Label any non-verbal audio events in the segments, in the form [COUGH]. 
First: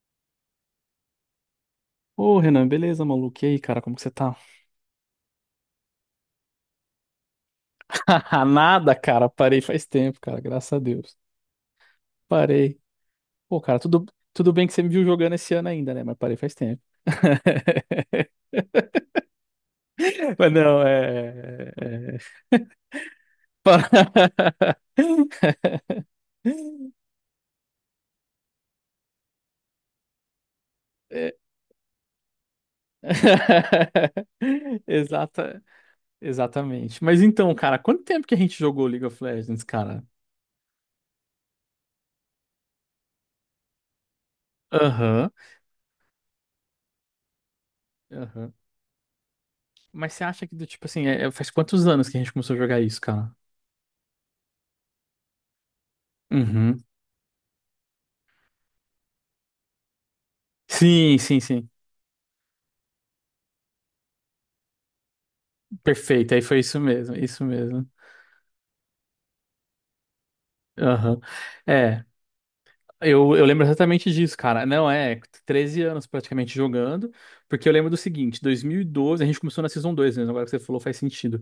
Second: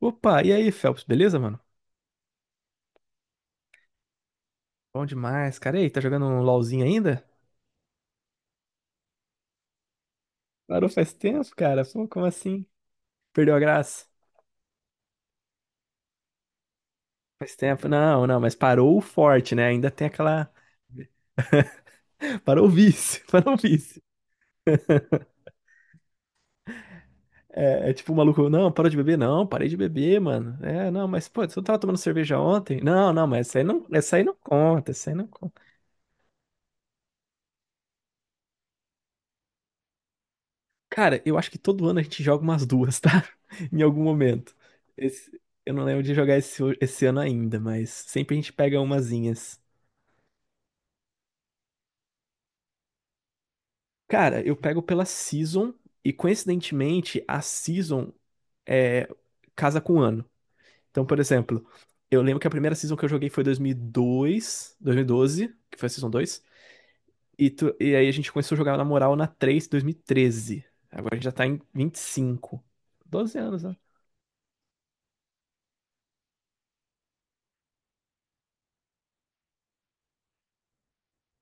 Opa, e aí, Phelps, beleza, mano? Ô, Renan, beleza, maluco? E aí, cara, como que você tá? Bom demais, cara. E aí, tá jogando um LOLzinho ainda? [LAUGHS] Nada, cara, parei faz tempo, cara, graças a Parou faz Deus. tempo, cara. Pô, como assim? Parei. Perdeu Pô, a cara, tudo, graça? tudo bem que você me viu jogando esse ano ainda, né? Mas parei faz tempo. Faz tempo. Não, não, [LAUGHS] mas parou o forte, né? Ainda tem aquela. Mas não, é. [LAUGHS] Parou o vício, [LAUGHS] parou o [LAUGHS] vício. Pa- [LAUGHS] É tipo o maluco, não, parou de beber? Não, parei de beber, mano. É, não, mas É. pô, você não tava tomando cerveja ontem? Não, não, mas essa aí não [LAUGHS] conta, essa aí não conta. Exata, exatamente. Mas então, cara, quanto tempo que a gente jogou League of Legends, cara? Cara, eu acho que todo ano a gente joga umas duas, tá? [LAUGHS] Em algum momento. Esse- Aham, eu não lembro de jogar esse ano ainda, mas sempre a gente aham. pega umazinhas. Mas você acha que, do tipo assim, faz quantos anos que a gente começou a jogar isso, cara? Cara, eu pego pela season e Uhum. coincidentemente a season é, casa com o ano. Então, por Sim, sim, exemplo, sim. eu lembro que a primeira season que eu joguei foi 2002, 2012, que foi a season Perfeito. 2. Aí foi isso mesmo, isso mesmo. E aí a gente começou a jogar na moral na 3, 2013. Agora a Aham. gente já tá em É, 25. eu, doze eu anos, lembro né? exatamente disso, cara. Não, é 13 anos praticamente jogando, porque eu lembro do seguinte, 2012 a gente começou na Season 2 mesmo, agora que você falou faz sentido.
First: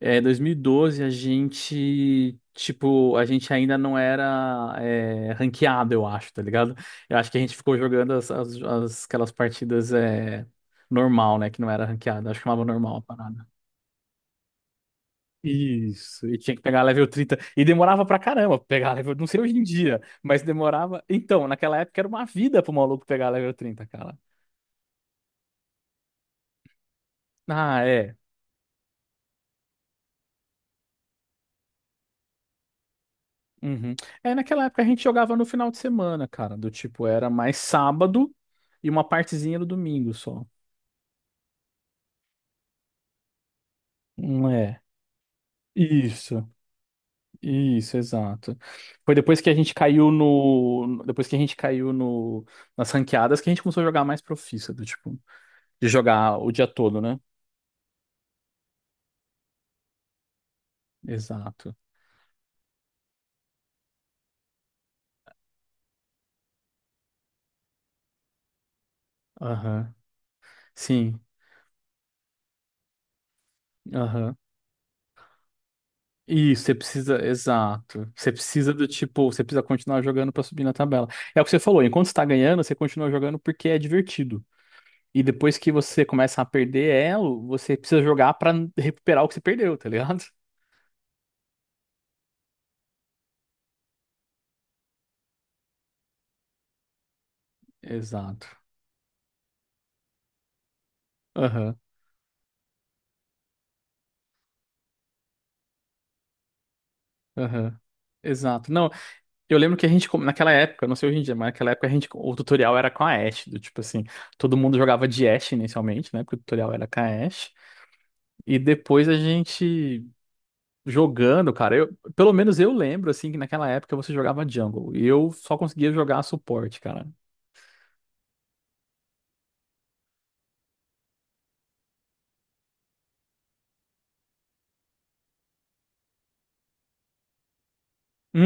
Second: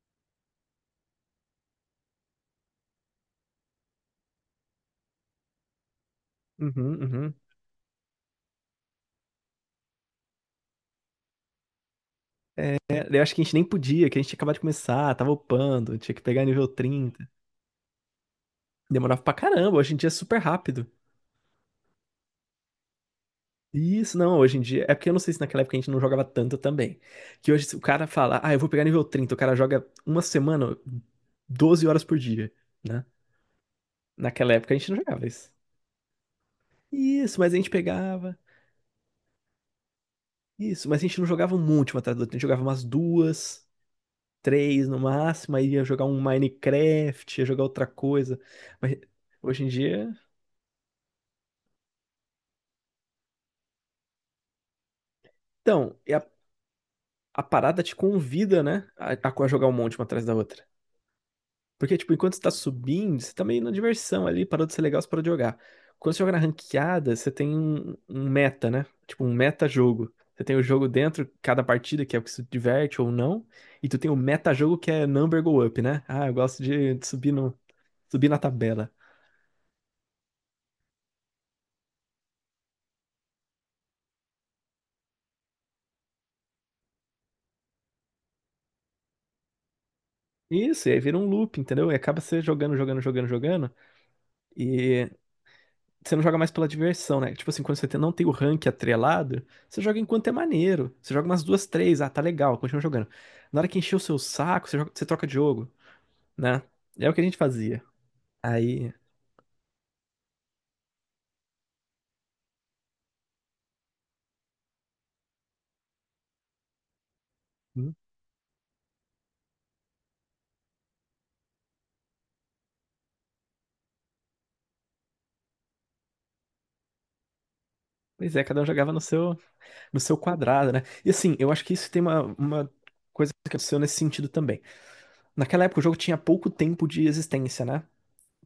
É, 2012 a gente, tipo, a gente ainda não era ranqueado, eu acho, tá ligado? Uhum, Eu acho uhum. que a gente ficou jogando aquelas partidas normal, né, que não era ranqueado, acho que chamava É, normal a eu acho que a parada. gente nem podia, que a gente tinha acabado de começar, tava upando, tinha que Isso, e pegar tinha que nível pegar level trinta, 30 e demorava pra caramba pegar level. Demorava Não pra sei hoje em caramba, hoje em dia, dia é super mas rápido. demorava. Então, naquela época era uma vida pro maluco pegar level 30, Isso, cara. não, hoje em dia. É porque eu não sei se naquela época a gente não jogava tanto também. Que hoje, se o Ah, cara é. fala, ah, eu vou pegar nível 30. O cara joga uma semana, 12 horas por dia, né? Uhum. É, Naquela naquela época a época a gente não gente jogava jogava no isso. final de semana, cara. Do tipo, era Isso, mas a mais gente sábado pegava. e uma partezinha no domingo só. Isso, mas a gente não jogava um monte uma atrás da outra. A gente jogava umas duas, Não é. três no máximo, aí ia jogar um Isso, Minecraft, ia jogar outra isso, coisa. exato. Mas Foi depois que a hoje em gente caiu dia. no. Depois que a gente caiu no, nas ranqueadas que a gente começou a jogar mais profissa, do tipo, de Então, e a, jogar o dia todo, né? a parada te convida, né? A jogar um monte uma atrás da outra. Exato. Porque, tipo, enquanto você tá subindo, você tá meio na diversão ali, parou de ser legal, você parou de jogar. Quando você joga na ranqueada, você tem um meta, né? Tipo, um Aham. meta-jogo. Você tem o jogo Sim. dentro, cada partida, que é o que se diverte ou não. E tu tem o Aham. meta-jogo, que é number go up, né? Ah, eu gosto Isso, você de precisa, subir, no, exato. subir Você na precisa do tabela. tipo, você precisa continuar jogando pra subir na tabela. É o que você falou, enquanto você tá ganhando, você continua jogando porque é divertido. E depois que você começa a perder elo, você precisa jogar pra recuperar o que você perdeu, tá ligado? Isso, e aí vira um loop, entendeu? E acaba você jogando, jogando, jogando, jogando. E você não joga mais pela diversão, né? Tipo assim, quando [LAUGHS] você não tem o Exato. rank atrelado, você joga enquanto é maneiro. Você joga umas duas, Aham. três, ah, tá legal, continua jogando. Na hora que encher o seu saco, você você troca de jogo, né? É o que a gente Aham. fazia. Exato. Não, Aí, eu lembro que a gente, naquela época, não sei hoje em dia, mas naquela época a gente, o tutorial era com a Ashe, do tipo assim, todo mundo jogava de Ashe inicialmente, né? Porque o tutorial era com a Ashe. hum, E depois a gente. Jogando, cara, eu, pelo menos eu lembro, assim, que naquela época você jogava jungle e eu só conseguia jogar suporte, cara. pois é, cada um jogava no seu quadrado, né? E assim, eu acho que isso tem uma coisa que aconteceu nesse sentido também. Naquela época o jogo tinha pouco tempo de existência, né?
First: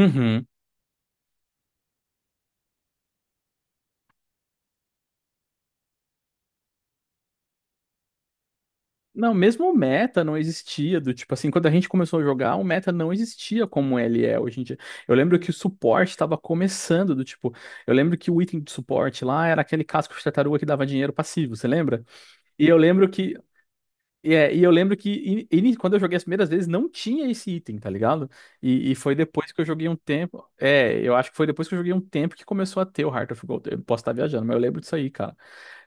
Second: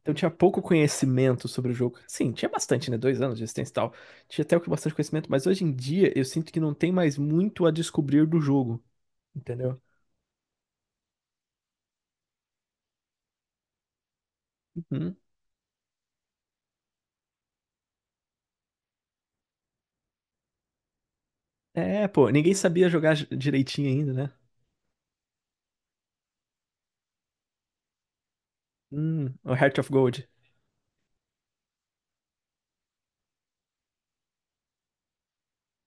Então tinha pouco conhecimento sobre o jogo. Sim, tinha bastante, né? 2 anos de existência e tal. Tinha até o que bastante conhecimento, mas hoje em dia eu sinto que não tem mais muito a descobrir do jogo, Não, mesmo o entendeu? meta não existia, do tipo assim, quando a gente começou a jogar, o meta não existia como ele é hoje em dia. Eu Uhum. lembro que o suporte estava começando, do tipo, eu lembro que o item de suporte lá era aquele casco de tartaruga que dava dinheiro passivo, você lembra? É, pô, ninguém E eu sabia lembro jogar que direitinho ainda, né? Quando eu joguei as primeiras vezes não tinha esse item, tá ligado? E foi depois O que eu Heart joguei of um Gold. tempo. É, eu acho que foi depois que eu joguei um tempo que começou a ter o Heart of Gold. Eu posso estar viajando, mas eu lembro disso aí, cara.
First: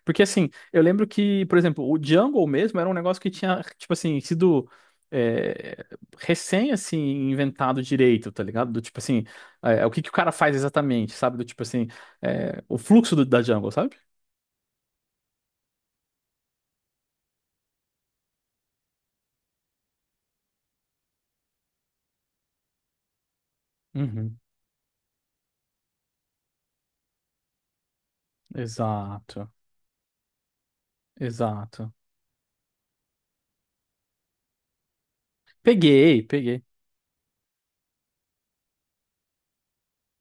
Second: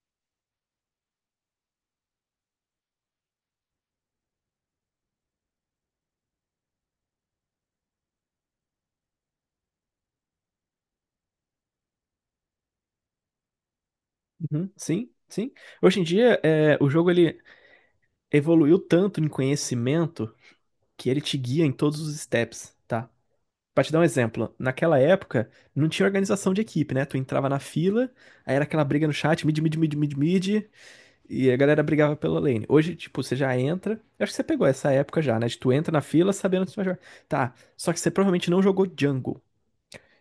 Porque assim, eu lembro que, por exemplo, o Jungle mesmo era um negócio que tinha, tipo assim, sido é, recém, assim, inventado direito, tá ligado? Do tipo assim, o que que o cara faz exatamente, sabe? Do tipo assim, o fluxo da Jungle, sabe? Uhum, sim, sim. Hoje em dia o jogo ele evoluiu tanto em conhecimento que ele te guia em todos os steps, tá? Pra te dar um Uhum. exemplo, naquela época não tinha organização de equipe, né? Tu entrava na fila, aí era aquela briga no chat, Exato, mid, mid, mid, mid, mid. E a galera exato. brigava pela lane. Hoje, tipo, você já entra. Eu acho que você pegou essa época já, né? De tu entra na Peguei, fila peguei. sabendo que você vai jogar. Tá. Só que você provavelmente não jogou jungle.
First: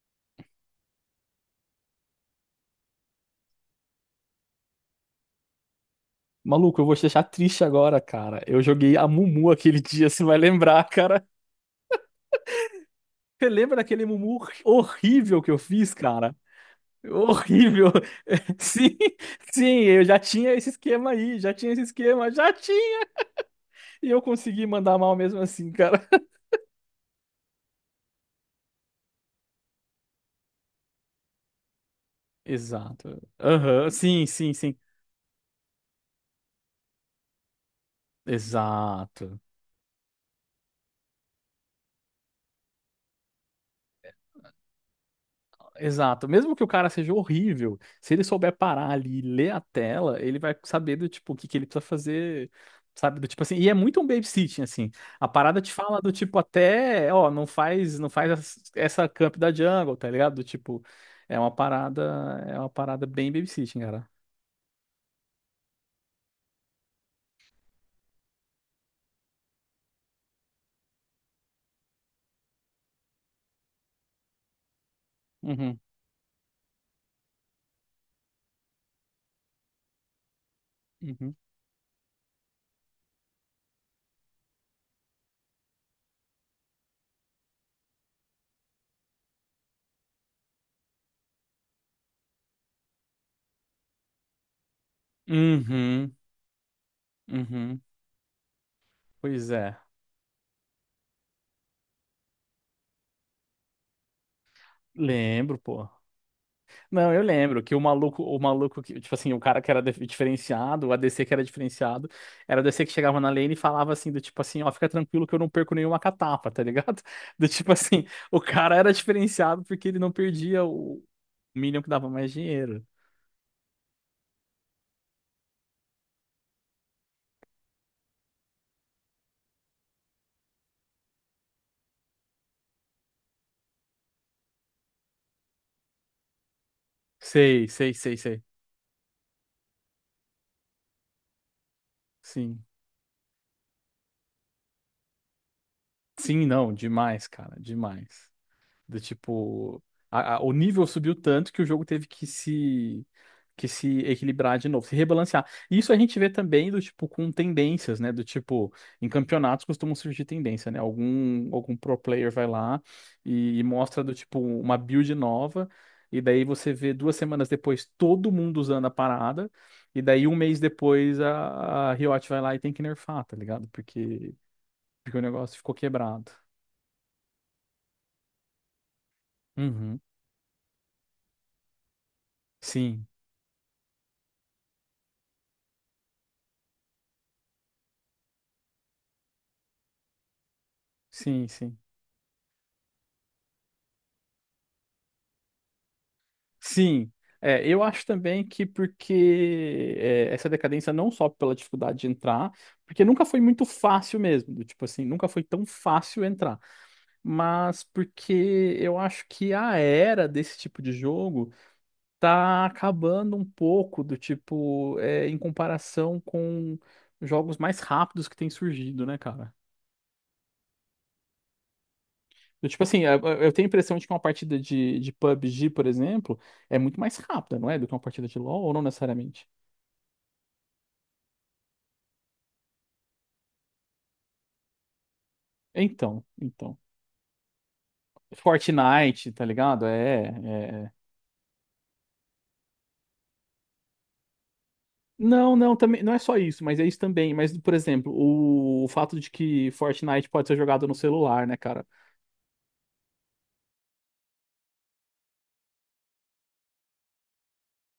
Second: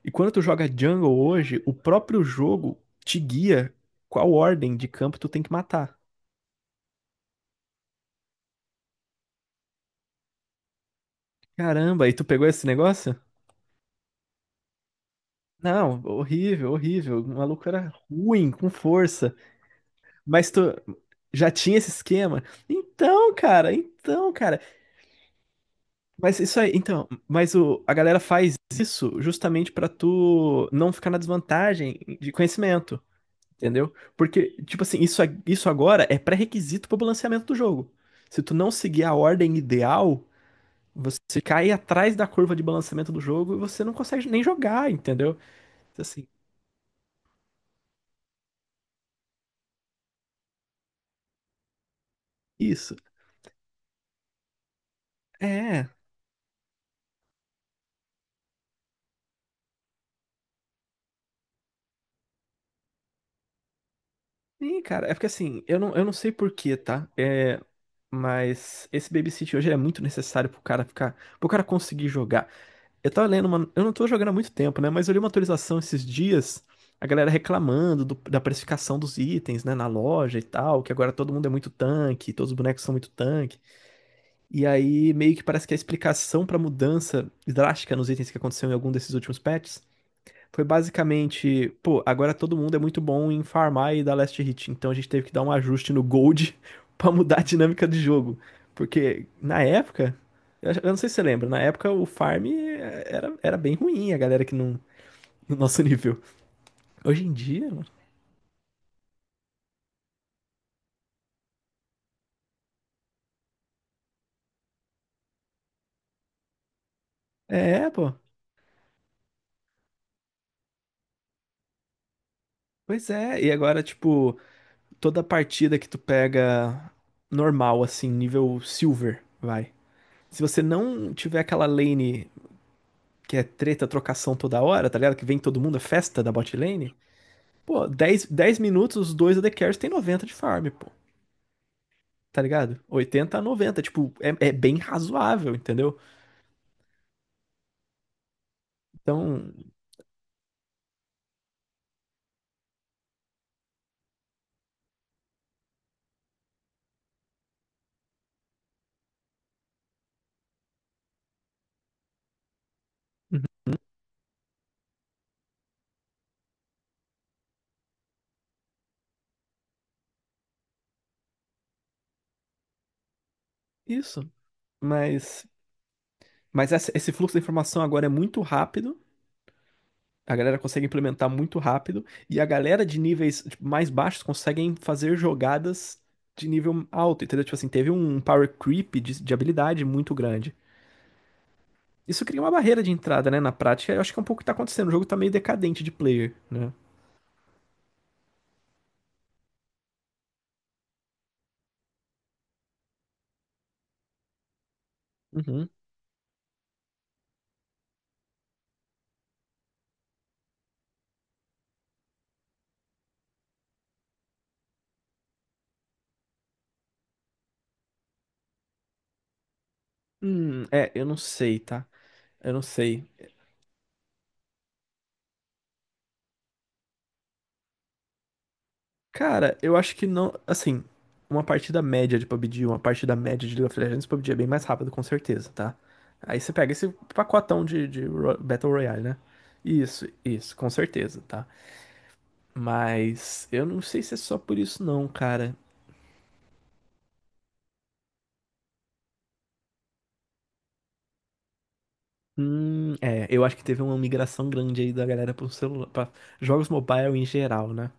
E quando tu joga jungle hoje, o próprio jogo te guia qual ordem de campo tu tem que matar. Maluco, eu vou te deixar triste agora, cara. Eu joguei a Mumu aquele dia, você vai lembrar, cara. Caramba, e tu pegou esse negócio? Você lembra daquele Mumu horrível que eu fiz, Não, cara? horrível, horrível. O maluco era Horrível. ruim, [LAUGHS] com Sim, força. sim, eu já Mas tinha tu esse esquema aí, já já tinha tinha esse esse esquema, esquema. já tinha. Então, cara, E eu então, cara. consegui mandar mal mesmo assim, cara. Mas isso aí, então, a galera faz isso justamente pra tu não ficar na desvantagem de [LAUGHS] conhecimento, Exato. Aham, entendeu? sim, Porque, sim, sim. tipo assim, isso, isso agora é pré-requisito pro balanceamento do jogo. Se tu não seguir a Exato. ordem ideal, você cai atrás da curva de balanceamento do jogo e você não consegue nem jogar, entendeu? Então, assim, Exato. Mesmo que o cara seja horrível, se ele souber parar ali e ler a tela, ele vai saber do tipo o que que ele precisa fazer, isso. sabe? Do tipo assim, e é muito um babysitting assim. A parada te É, fala do tipo até, ó, não faz essa camp da jungle, tá ligado? Do tipo, é uma parada, é uma parada bem babysitting, cara. sim, cara, é porque assim, eu não sei por quê, tá? É, mas esse babysit hoje ele é muito necessário pro cara ficar, pro cara conseguir jogar. Eu tava lendo, mano. Eu não tô jogando há muito tempo, né? Mas eu li uma atualização Uhum, esses dias, a galera reclamando da precificação dos itens, né? Na loja e tal, que agora todo uhum. mundo é muito tanque, todos os bonecos são muito tanque. E aí meio que parece que a explicação pra mudança drástica nos itens que aconteceu em algum desses últimos patches foi basicamente, pô, agora todo mundo é muito bom em farmar e dar last hit, então a gente teve que dar um ajuste no Uhum, gold [LAUGHS] pra mudar a uhum. dinâmica do jogo. Porque Pois na é. época, eu não sei se você lembra, na época o farm era bem ruim, a galera que não, no Lembro, nosso [LAUGHS] pô. nível. Não, eu Hoje em lembro dia, que mano, o maluco que, tipo assim, o cara que era diferenciado, o ADC que era diferenciado, era o ADC que chegava na lane e falava assim, do tipo assim, ó, fica tranquilo que eu não perco nenhuma catapa, tá ligado? [LAUGHS] Do tipo é, assim, pô. o cara era diferenciado porque ele não perdia o minion que dava mais dinheiro. Pois é, e agora, tipo, toda partida que tu pega normal, assim, nível silver, vai. Se você não tiver aquela lane que é treta, trocação toda hora, tá ligado? Que vem todo mundo, é festa da bot lane. Sei, Pô, sei, sei, dez, sei. dez minutos, os dois AD Carries tem 90 de farm, pô. Tá Sim. ligado? 80, a 90, tipo, é bem razoável, entendeu? Sim, não, demais, cara, demais. Do Então, tipo, o nível subiu tanto que o jogo teve que se equilibrar de novo, se rebalancear. E isso a gente vê também do tipo com tendências, né? Do tipo, em campeonatos costumam surgir tendência, né? Algum pro player vai lá uhum. e mostra do tipo uma build nova e daí você vê 2 semanas depois todo mundo usando a parada e daí um mês depois a Riot vai lá e tem que nerfar, tá ligado? Isso. Porque o Mas, negócio ficou quebrado. mas esse fluxo de informação agora é muito rápido. Uhum. A galera consegue implementar muito rápido. E a galera de Sim, níveis tipo, mais baixos conseguem fazer jogadas de nível alto, entendeu? Tipo assim, teve um power creep de habilidade muito grande. sim, sim. Isso cria uma barreira de entrada, né? Na prática, eu acho que é um pouco o que tá acontecendo. O jogo tá meio decadente de player, né? Sim, é, eu acho também que porque essa decadência não só pela dificuldade de entrar, porque nunca foi muito fácil mesmo, do tipo assim, nunca foi tão Uhum. fácil entrar, mas porque eu acho que a era desse tipo de jogo tá acabando um pouco do tipo, em comparação com jogos mais rápidos que têm surgido, né, cara? É, eu não sei, tá? Eu não Do tipo assim, sei. eu tenho a impressão de que uma partida de PUBG, por exemplo, é muito mais rápida, não é? Do que uma partida de LoL, ou não necessariamente? Cara, eu acho que não. Assim, uma partida média de PUBG, uma partida média de League of Legends, PUBG é bem mais rápido, com certeza, tá? Então, Aí você pega então. esse pacotão de Battle Royale, né? Fortnite, tá ligado? Isso, É, isso, com é- é. certeza, tá? Mas eu não sei se é só por isso, não, Não, cara. não, também, não é só isso, mas é isso também. Mas, por exemplo, o fato de que Fortnite pode ser jogado no celular, né, cara? É, eu acho que teve uma migração grande aí da galera pro celular, pra jogos mobile em geral, né?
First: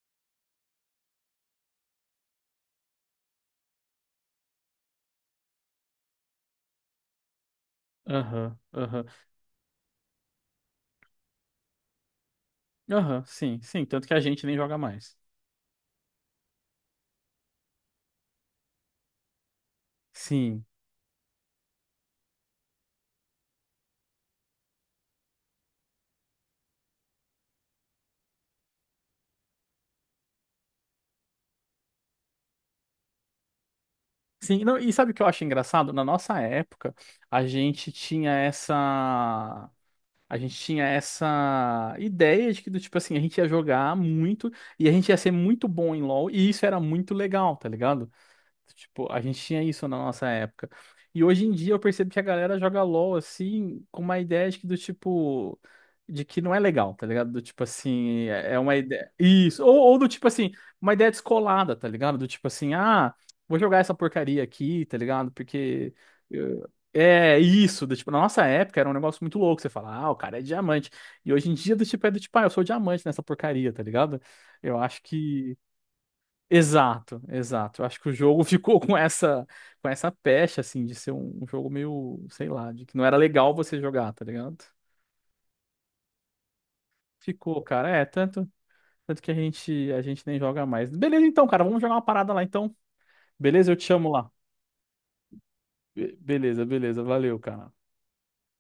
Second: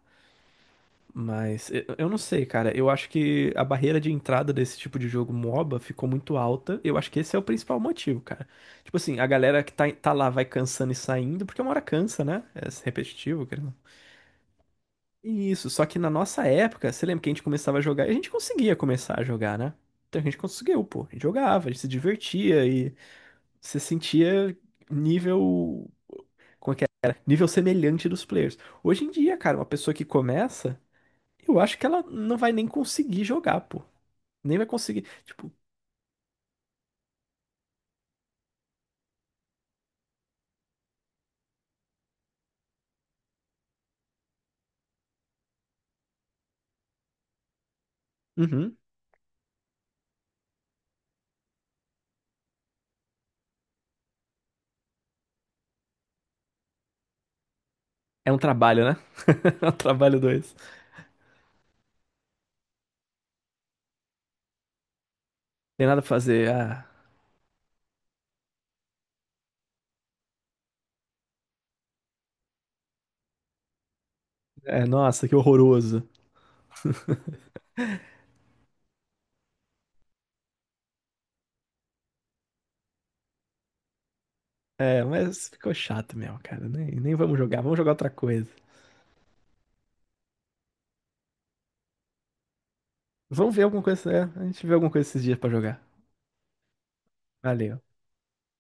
Mas eu não sei, cara. Eu acho que a barreira de entrada desse tipo de jogo MOBA ficou muito alta. Eu acho que esse é o principal motivo, cara. Aham, Tipo aham. assim, a galera que tá lá vai cansando e saindo, porque uma hora cansa, né? É Aham, repetitivo, sim, querendo ou sim. não. Tanto que a gente nem joga mais. Isso, só que na nossa época, você lembra que a gente começava a jogar e a gente conseguia começar a jogar, né? Então a gente Sim. conseguiu, pô. A gente jogava, a gente se divertia e você sentia nível. Como é que era? Nível semelhante dos players. Hoje em dia, cara, uma pessoa que começa. Eu acho que ela não vai nem conseguir jogar, pô. Nem Sim, vai não, e conseguir. sabe o que eu acho Tipo, engraçado? Na nossa época, a gente tinha essa. A gente tinha essa ideia de que, do tipo assim, a gente ia jogar muito e a gente ia ser muito bom em LoL, e isso era muito legal, tá ligado? uhum. Tipo, a gente tinha isso na nossa época. E hoje em dia eu percebo que a galera joga LoL assim, com uma ideia de que do tipo. De que não é legal, tá ligado? Do tipo assim, É um é uma trabalho, né? ideia. [LAUGHS] Isso. É um Ou do trabalho tipo assim, dois. uma ideia descolada, tá ligado? Do tipo assim, ah, vou jogar essa porcaria aqui, tá ligado? Tem Porque. nada pra fazer. eu- Ah, É isso. Do tipo, na nossa época era um negócio muito louco. Você fala, ah, o cara é diamante. E hoje em dia, do tipo, é do tipo, ah, eu sou diamante nessa porcaria, tá ligado? Eu é, acho nossa, que que. horroroso. Exato, exato. Eu acho que o jogo [LAUGHS] ficou com essa pecha assim de ser um jogo meio, sei lá, de que não era legal você jogar, tá ligado? É, mas ficou chato mesmo, cara. Nem vamos jogar. Ficou, Vamos cara. jogar É, outra coisa. tanto que a gente nem joga mais. Beleza então, cara, vamos jogar uma parada lá então. Vamos ver Beleza? Eu alguma te chamo coisa. É, lá. a gente vê alguma coisa esses dias pra jogar. Beleza, beleza. Valeu, cara. Valeu.